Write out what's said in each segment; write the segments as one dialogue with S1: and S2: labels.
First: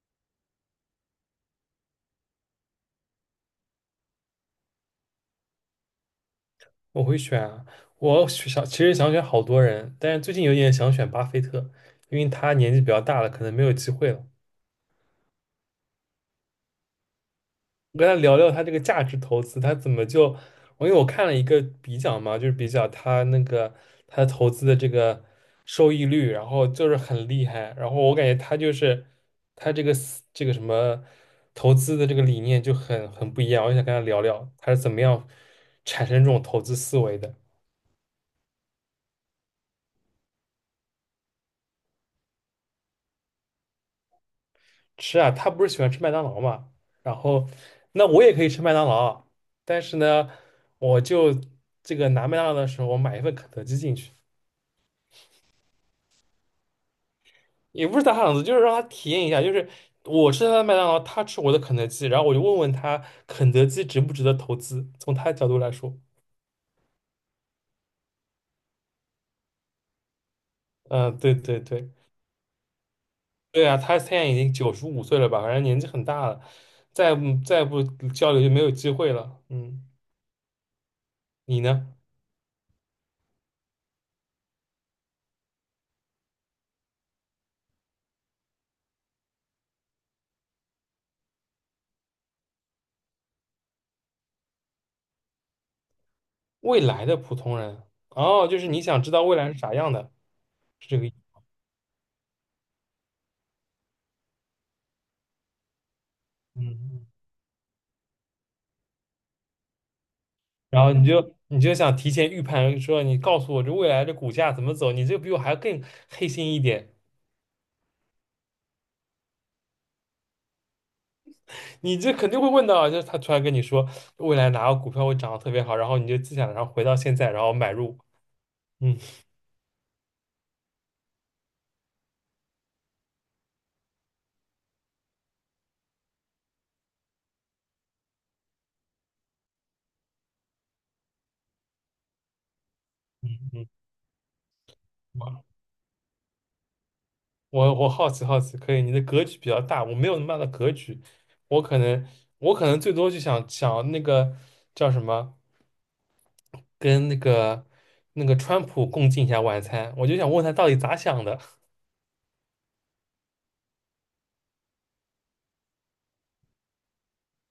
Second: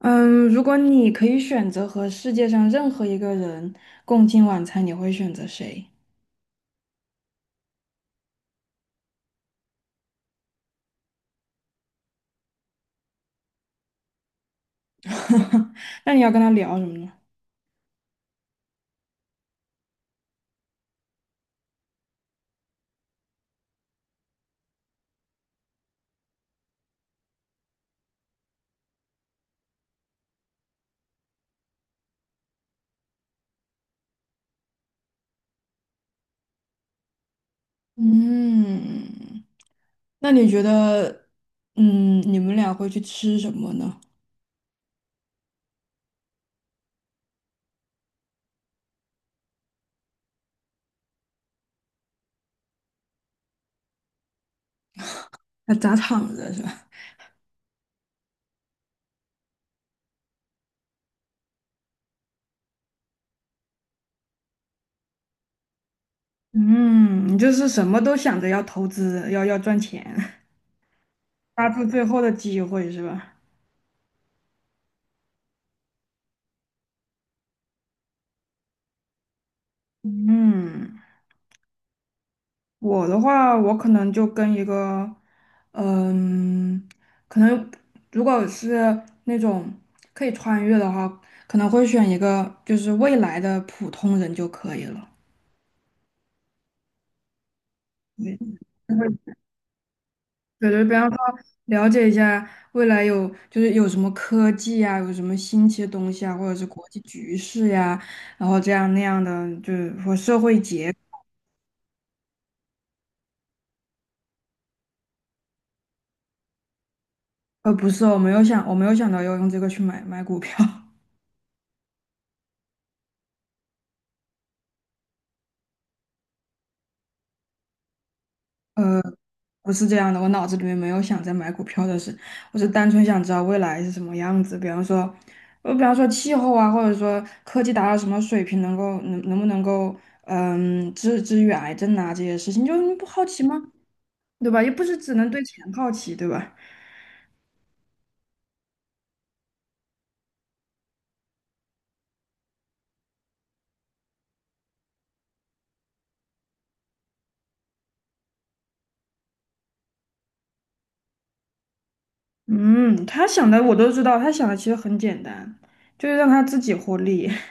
S1: 嗯，如果你可以选择和世界上任何一个人共进晚餐，你会选择谁？
S2: 我会选啊，我想想选好多人，但是最近有点想选巴菲特，因为他年纪比较大了，可能没有机会了。
S1: 那你要跟他聊什么呢？
S2: 我跟他聊聊他这个价值投资，他怎么就，我因为看了一个比较嘛，就是比较他那个他投资的这个收益率，然后就是很厉害，然后我感觉他就是他这个思这个什么投资的这个理念就很不一样，我就想跟他聊聊他是怎么样产生这种投资思维的。
S1: 嗯，那你觉得，你们俩会去吃什么呢？
S2: 吃啊，他不是喜欢吃麦当劳嘛，然后那我也可以吃麦当劳，但是呢，我就这个拿麦当劳的时候，我买一份肯德基进去，
S1: 那砸场子是吧？
S2: 也不是打赏子，就是让他体验一下，就是我吃他的麦当劳，他吃我的肯德基，然后我就问问他肯德基值不值得投资，从他的角度来说，
S1: 嗯，你就是什么都想着要投资，要赚钱。
S2: 嗯，对 对
S1: 抓住
S2: 对，
S1: 最后的机会是吧？
S2: 对啊，他现在已经95岁了吧，反正年纪很大了，再不交流就没有机会了，嗯，
S1: 嗯。
S2: 你呢？
S1: 我的话，我可能就跟一个，嗯，可能如果是那种可以穿越的话，可能会选一个就是未来的普通人就可以了。
S2: 未来的普通人，哦，
S1: 对，
S2: 就是你想知道未来是啥样的，
S1: 对，对，
S2: 是
S1: 比
S2: 这个
S1: 方
S2: 意
S1: 说
S2: 思。
S1: 了解一下未来有有什么科技啊，有什么新奇的东西啊，或者是国际
S2: 嗯，
S1: 局势呀、然后这样那样的，就是和社会
S2: 然后
S1: 结，
S2: 你就想提前预判，说你告诉我这未来的股价怎么走，你这比我还要更黑心一点，
S1: 不是，我没有想到要用这个去买股票。
S2: 你这肯定会问到啊，就是他突然跟你说未来哪个股票会涨得特别好，然后你就自想，然后回到现在，然后买入。嗯
S1: 呃。不是这样的，我脑子里面没有想在买股票的事，我是单纯想知道未来是什么样子。比方说，气候啊，或者说科技达到什么水平，能够能能不能够，治愈癌症啊这些事情，就你不好
S2: 嗯
S1: 奇吗？
S2: 嗯，
S1: 对吧？又不是只能对
S2: 我
S1: 钱好奇，对吧？
S2: 我好奇好奇，可以，你的格局比较大，我没有那么大的格局，我可能我可能最多就想想那个叫什么。跟那个那个川普共进一下晚餐，我就想问他到底咋想的，
S1: 嗯，他想的我都知道，他想的其实很简单，就是让他自己获利。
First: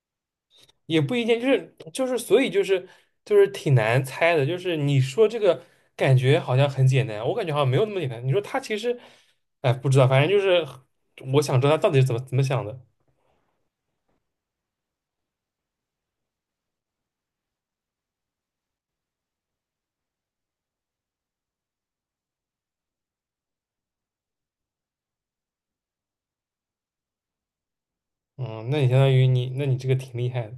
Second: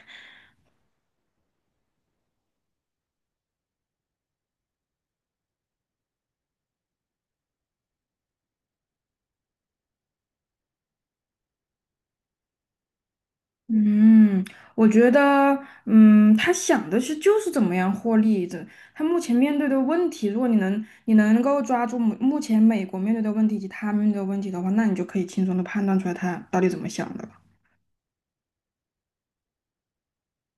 S2: 也不一定，所以就是挺难猜的，就是你说这个感觉好像很简单，我感觉好像没有那么简单。你说他其实，哎，不知道，反正就是我想知道他到底是怎么想的。
S1: 嗯，我觉得，他想的是就是怎么样获利的。他目前面对的问题，如果你能够抓住目前美国面对的问题以及他面对的问题的话，那你就可以轻松的判断出来他到底怎么想的了。
S2: 嗯，那你相当于你，那你这个挺厉害的，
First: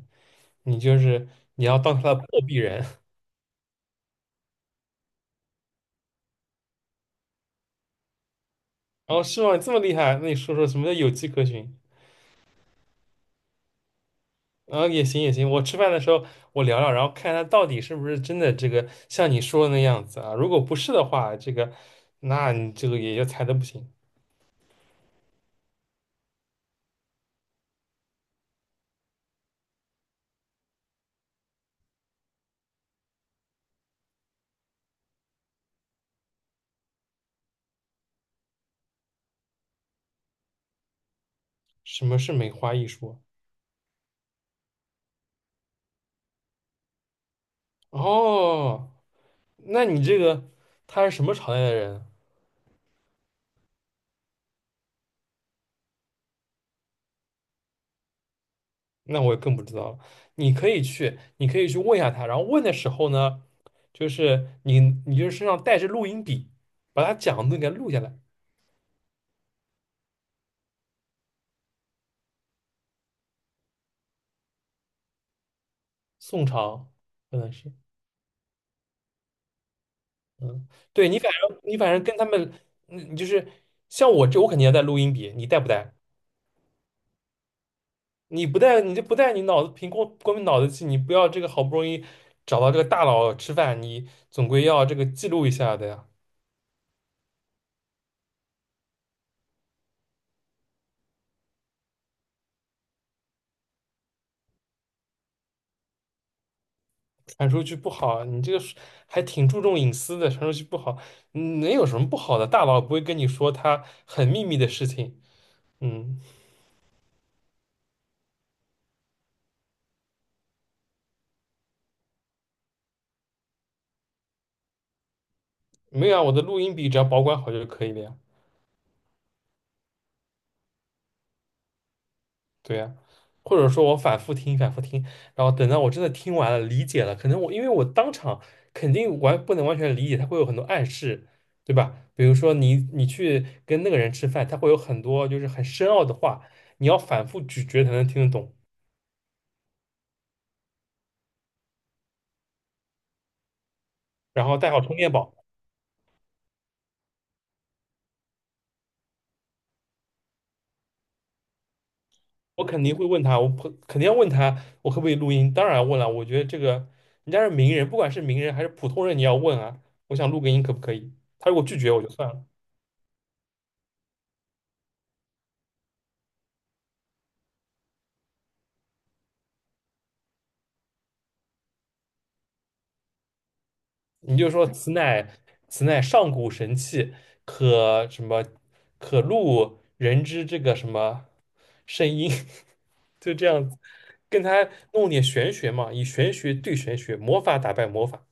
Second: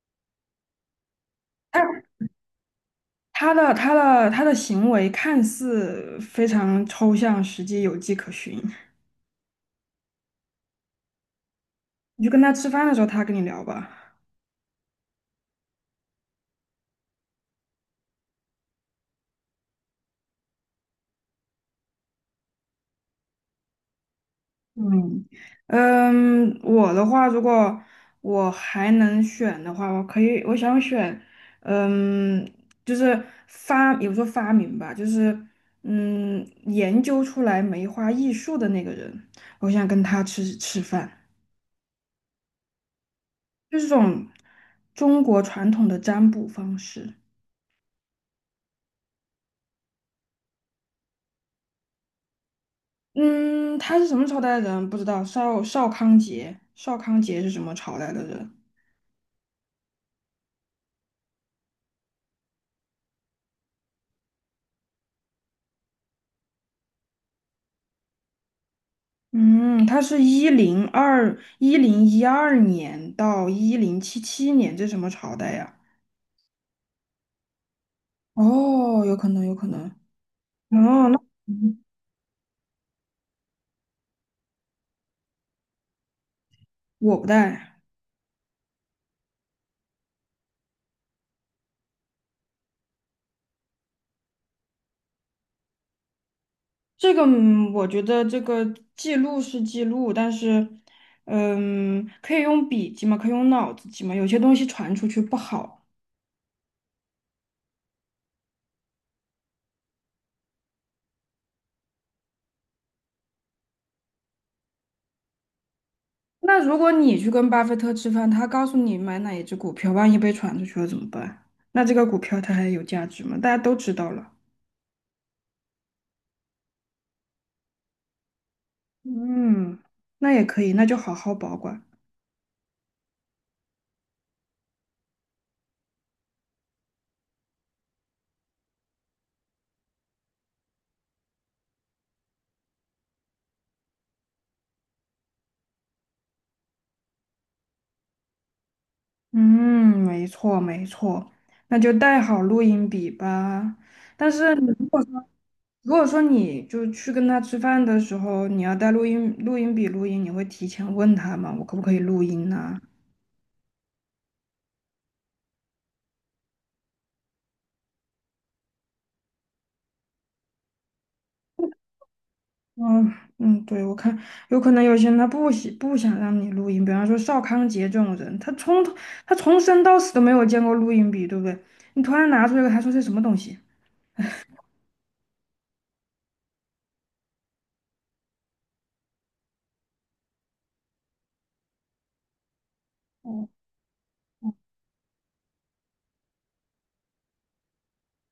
S2: 你就是你要
S1: 但
S2: 当他
S1: 是
S2: 的破壁人，
S1: 他的行为看似非常抽象，实际有迹可循。
S2: 然后是吗？你这么厉害，那你说说什么叫有迹可循？
S1: 你就跟他吃饭的时候，他跟你聊吧。
S2: 啊，也行也行，我吃饭的时候我聊聊，然后看他到底是不是真的这个像你说的那样子啊。如果不是的话，这个那你这个也就猜的不行。
S1: 嗯我的话，如果我还能选的话，我可以，我想选，嗯，就是也不说发明吧，就是研究出来梅花易数的那个人，我想跟他吃饭，
S2: 什么是梅花易数啊
S1: 就是这种中国传统的占卜方式。
S2: 哦，那你这个他是什么朝代的人？
S1: 嗯，他是什么朝代的人不知道，邵康节，邵康节是什么朝代的人？
S2: 那我更不知道了。你可以去，你可以去问一下他，然后问的时候呢，就是你你就是身上带着录音笔，把他讲的给他录下来。
S1: 嗯，它是1021零一二年到1077年，这什么朝代呀？
S2: 宋朝可能是。
S1: 哦，有可能，有可能。
S2: 嗯，
S1: 哦，
S2: 对你
S1: 那
S2: 反正你
S1: 嗯
S2: 反正跟他们，嗯，就是像我这，我肯定要带录音笔，你带不带？
S1: 我不带
S2: 你不带，你就不带，你脑子凭光光凭脑子记，你不要这个好不容易找到这个大佬吃饭，你总归要这个记录一下的呀，
S1: 这个。嗯我觉得这个记录是记录，但是，可以用笔记嘛，可以用脑子记嘛，有些东西传出去不好。
S2: 传出去不好，你这个是还挺注重隐私的，传出去不好，嗯能有什么不好的？大佬不会跟你说他很秘密的事情，嗯，
S1: 那如果你去跟巴菲特吃饭，他告诉你买哪一只股票，万一被传出去了怎么办？那这个股票它还有价值吗？大家都知道了。
S2: 没有啊，我的录音笔只要保管好就可以了呀。
S1: 嗯，那也可以，那就好好保管。
S2: 对呀，或者说我反复听、反复听，然后等到我真的听完了、理解了，可能我因为我当场肯定完不能完全理解，他会有很多暗示，对吧？比如说你你去跟那个人吃饭，他会有很多就是很深奥的话，你要反复咀嚼才能听得懂。
S1: 嗯，没错没错，那就带好录音笔吧。但
S2: 然
S1: 是
S2: 后
S1: 你
S2: 带好
S1: 如
S2: 充
S1: 果
S2: 电
S1: 说
S2: 宝，
S1: 如果说你就去跟他吃饭的时候，你要带录音笔录音，你会提前问他吗？我可不可以录音
S2: 我
S1: 呢、
S2: 肯定会问他，我不肯定要问他我可不可以录音，当然问了，我觉得这个人家是名人，不管是名人还是普通人，你要问啊，我想录个音可不可以？他如果拒绝我就算了。
S1: 嗯，对，我看有可能有些人他不想让你录音，比方说邵康杰这种人，他从生到死都没有见过录音笔，对不对？你突然拿出来，他说这什么东西？
S2: 你就说此乃上古神器，可什么可录人之这个什么声音，就这样子，跟他弄点玄学嘛，以玄学对玄学，魔法打败魔法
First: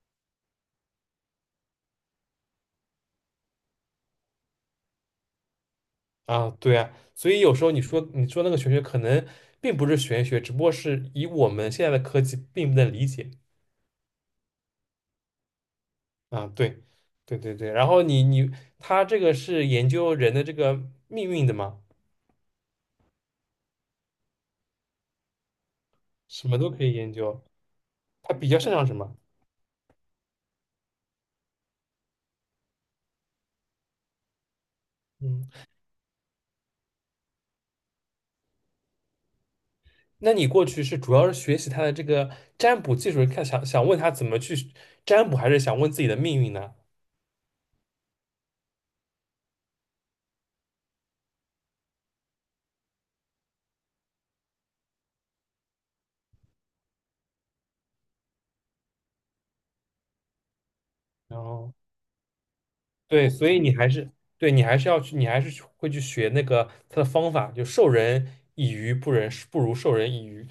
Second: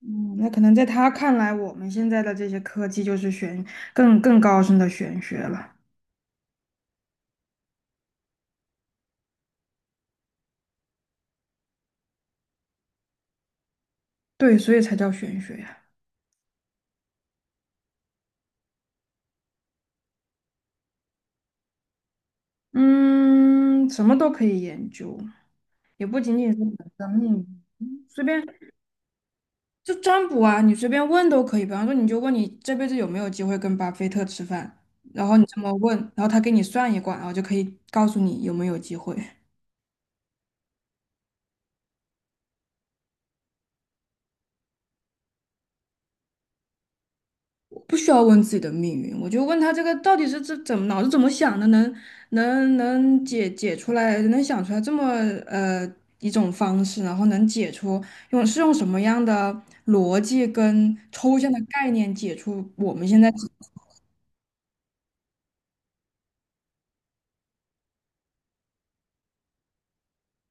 S1: 嗯，那可能在他看来，我们现在的这些科技就是更高深的玄学了。
S2: 啊，对啊，所以有时候你说那个玄学可能并不是玄学，只不过是以我们现在的科技并不能理解
S1: 对，所以才叫玄学呀。
S2: 啊，对对对对，然后你你他这个是研究人的这个命运的嘛，
S1: 嗯，什么都可以研究，也不仅
S2: 什
S1: 仅是
S2: 么都
S1: 你
S2: 可
S1: 的
S2: 以
S1: 生
S2: 研究，
S1: 命，随
S2: 他
S1: 便
S2: 比较擅长什么？
S1: 就占卜啊，你随便问都可以。比方说，你就问你这辈子有没有机会跟巴菲特吃饭，然后你
S2: 嗯。
S1: 这么问，然后他给你算一卦，然后就可以告诉你有没有机会。
S2: 那你过去是主要是学习他的这个占卜技术，看想想问他怎么去占卜，还是想问自己的命运呢？
S1: 不需要问自己的命运，我就问他这个到底怎么脑子怎么想的，能解出来，能想出来这么呃一种方式，然后能解出用什么样的逻辑跟抽
S2: 然
S1: 象的
S2: 后
S1: 概念解出我们现
S2: 对，
S1: 在。
S2: 所以你还是对你还是要去，你还是去会去学那个他的方法，就授人以鱼不如授人以渔。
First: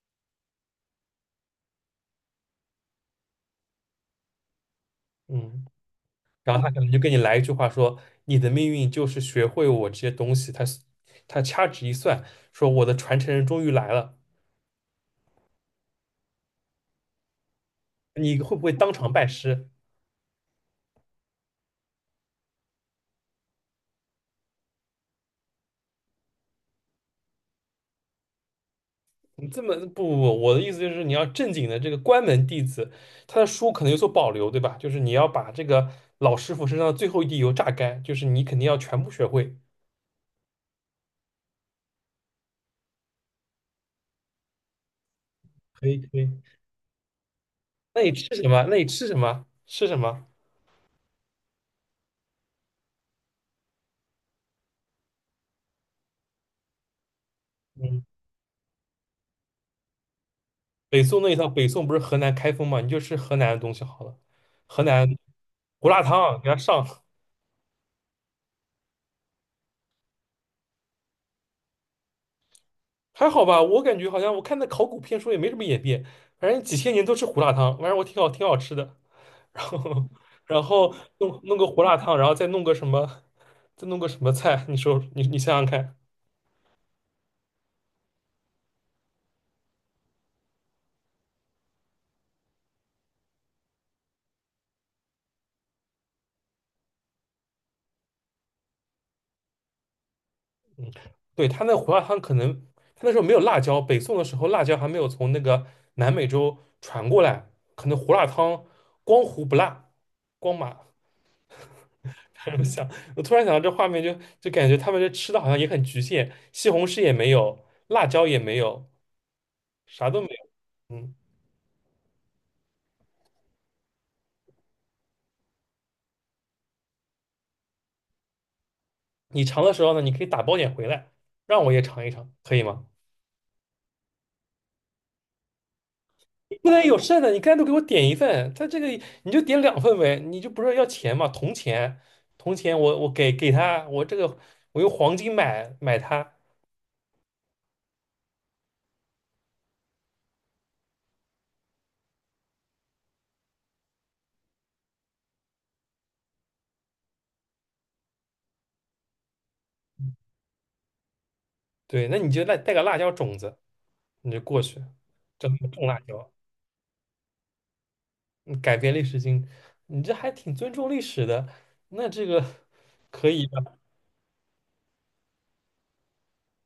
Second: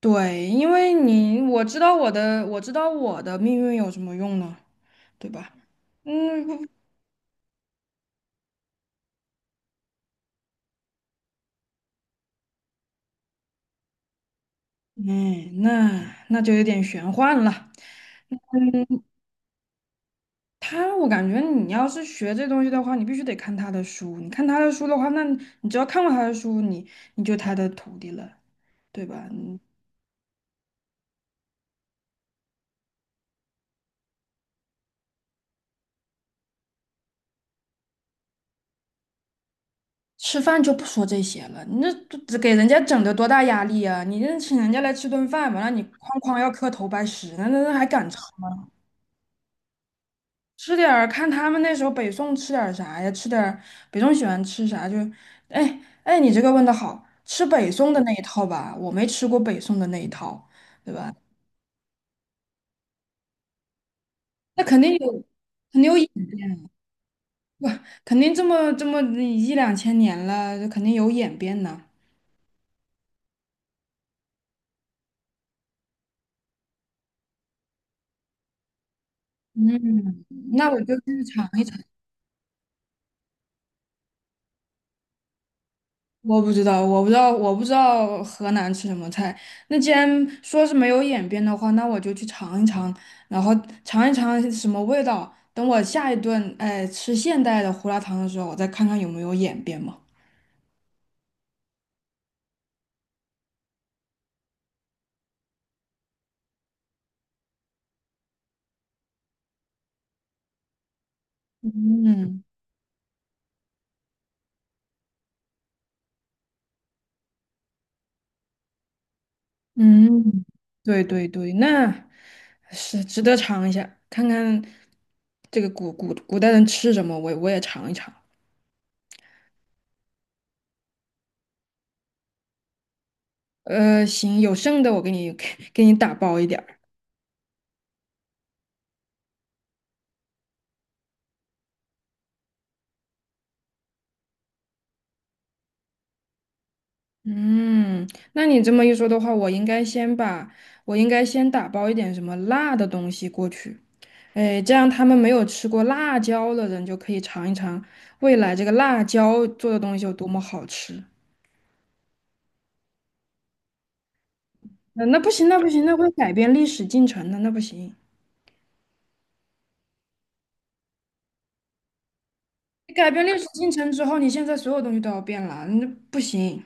S1: 对，因为我知道我的命运有什么用呢，对吧？
S2: 嗯，然后
S1: 不
S2: 他可能就跟你来一句话说，你的命运就是学会我这些东西。他他掐指一算，说我的传承人终于来了，
S1: 哎那就有点玄幻了。
S2: 你会不会当场拜师？
S1: 我感觉你要是学这东西的话，你必须得看他的书。你看他的书的话，那你只要看过他的书，你就他的徒弟了，对吧？
S2: 你
S1: 你
S2: 这么不不不，我的意思就是你要正经的这个关门弟子，他的书可能有所保留，对吧？就是你要把这个老师傅身上的最后一滴油榨干，就是你肯定要全部学会。
S1: 吃饭就不说这些了，你这给人家整的多大压力啊！你这请人家来吃顿饭，完了你
S2: 可以
S1: 哐
S2: 可以，
S1: 哐要磕头拜师，那还
S2: 那
S1: 敢
S2: 你
S1: 吃？
S2: 吃什么？那你吃什么？吃什么？
S1: 吃点儿看他们那时候北宋吃点儿啥呀？吃点儿北宋喜欢吃啥就，哎哎，你这个问的好，吃北宋的
S2: 嗯，
S1: 那一套吧，我没吃过北宋的那一套，对
S2: 北
S1: 吧？
S2: 宋那一套，北宋不是河南开封嘛？你就吃河南的东西好了，
S1: 那肯
S2: 河
S1: 定
S2: 南
S1: 有。肯
S2: 胡
S1: 定有
S2: 辣汤给他上，
S1: 哇，肯定这么一两千年了，肯定有演变呢。
S2: 还好吧？我感觉好像我看那考古片说也没什么演变，反正几千年都吃胡辣汤，反正我挺好挺好吃的。然后
S1: 嗯，
S2: 然
S1: 那我
S2: 后
S1: 就去
S2: 弄
S1: 尝
S2: 弄
S1: 一，
S2: 个胡辣汤，然后再弄个什么，再弄个什么菜？你说你你想想看，
S1: 我不知道河南吃什么菜。那既然说是没有演变的话，那我就去尝一尝，然后尝一尝是什么味道。等我下一顿，哎，吃现代的胡辣汤的时候，我再看看有没有演变嘛。
S2: 嗯，对，他那胡辣汤可能他那时候没有辣椒，北宋的时候辣椒还没有从那个南美洲传过来，可能胡辣汤光胡不辣，光麻。
S1: 嗯
S2: 我想，我突然想到这画面就，就感觉他们这吃的好像也很局限，西红柿也没有，辣椒也没有，啥都没
S1: 嗯，
S2: 有。
S1: 对
S2: 嗯，
S1: 对对，那是值得尝一下，看看这个古代人吃什么，我也尝一尝。
S2: 你尝的时候呢，你可以打包点回来，让我也尝一尝，可以吗？
S1: 行，有剩的我给你 给你打包一点
S2: 不
S1: 儿。
S2: 能有剩的，你干脆给我点一份，他这个你就点两份呗，你就不是要钱嘛，铜钱，铜钱我给给他，我这个我用黄金买买它，
S1: 嗯，那你这么一说的话，我应该先打包一点什么辣的东西过去，哎，这样他们没有吃过辣椒的人就可以尝一尝未来这个辣椒做的东西有多么好吃。
S2: 对，那你就带带个辣椒种子，你就过去，
S1: 那不行，
S2: 整
S1: 那
S2: 个
S1: 不行，
S2: 种
S1: 那
S2: 辣
S1: 会
S2: 椒，
S1: 改变历史进程的，那不行。
S2: 你改变历史经，你这还挺尊重历史的，那这个
S1: 你改变
S2: 可
S1: 历史
S2: 以
S1: 进
S2: 的，
S1: 程之后，你现在所有东西都要变了，那不行。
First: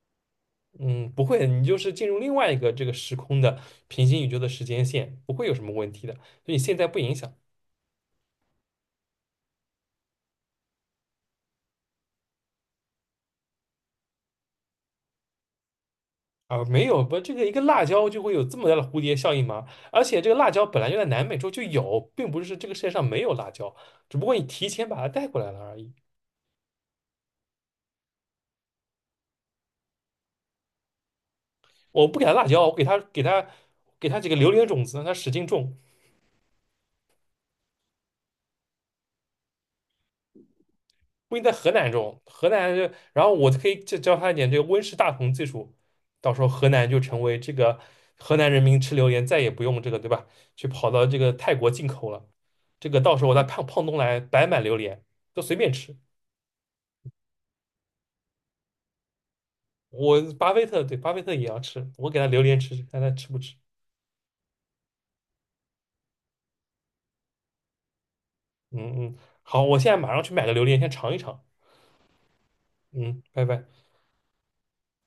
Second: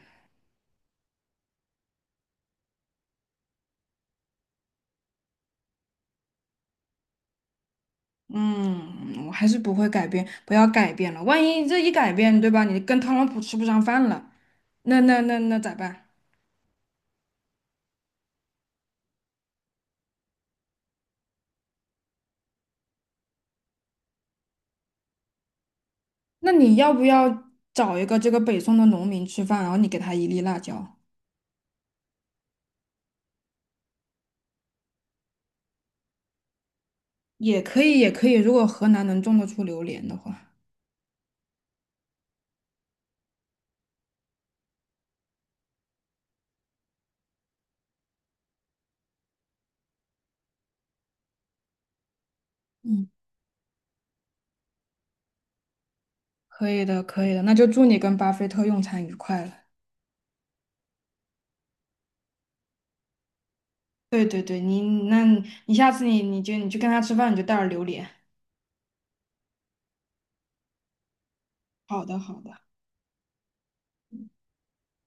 S2: 嗯，不会，你就是进入另外一个这个时空的平行宇宙的时间线，不会有什么问题的，所以你现在不影响。
S1: 嗯，我还是不会改变，不要改变了。万一这一改变，对吧？你跟特朗普吃不上饭了，那那咋办？
S2: 啊，没有不，这个一个辣椒就会有这么大的蝴蝶效应吗？而且这个辣椒本来就在南美洲就有，并不是这个世界上没有辣椒，只不过你提前把它带过来了而已。
S1: 那你要不要找一个这个北宋的农民吃饭，然后你给他一粒辣椒，
S2: 我不给他辣椒，我给他几个榴莲种子，让它使劲种。
S1: 也可以，也可以。如果河南能种得出榴莲的话，
S2: 不一定在河南种，河南就，然后我可以教教他一点这个温室大棚技术，到时候河南就成为这个河南人民吃榴莲再也不用这个对吧？去跑到这个泰国进口了，这个
S1: 嗯，
S2: 到时候我在胖胖东来白买榴莲，都随便吃。
S1: 可以的，可以的。那就祝你跟巴菲特用餐愉快了。
S2: 我巴菲特对巴菲特也要吃，我给他榴莲吃吃，看他吃不吃。
S1: 对对对，那你下次你去跟他吃饭，你就带点榴莲。
S2: 嗯嗯，好，我现在马上去买个榴莲，先尝一尝。
S1: 好的，好的。
S2: 嗯，拜拜。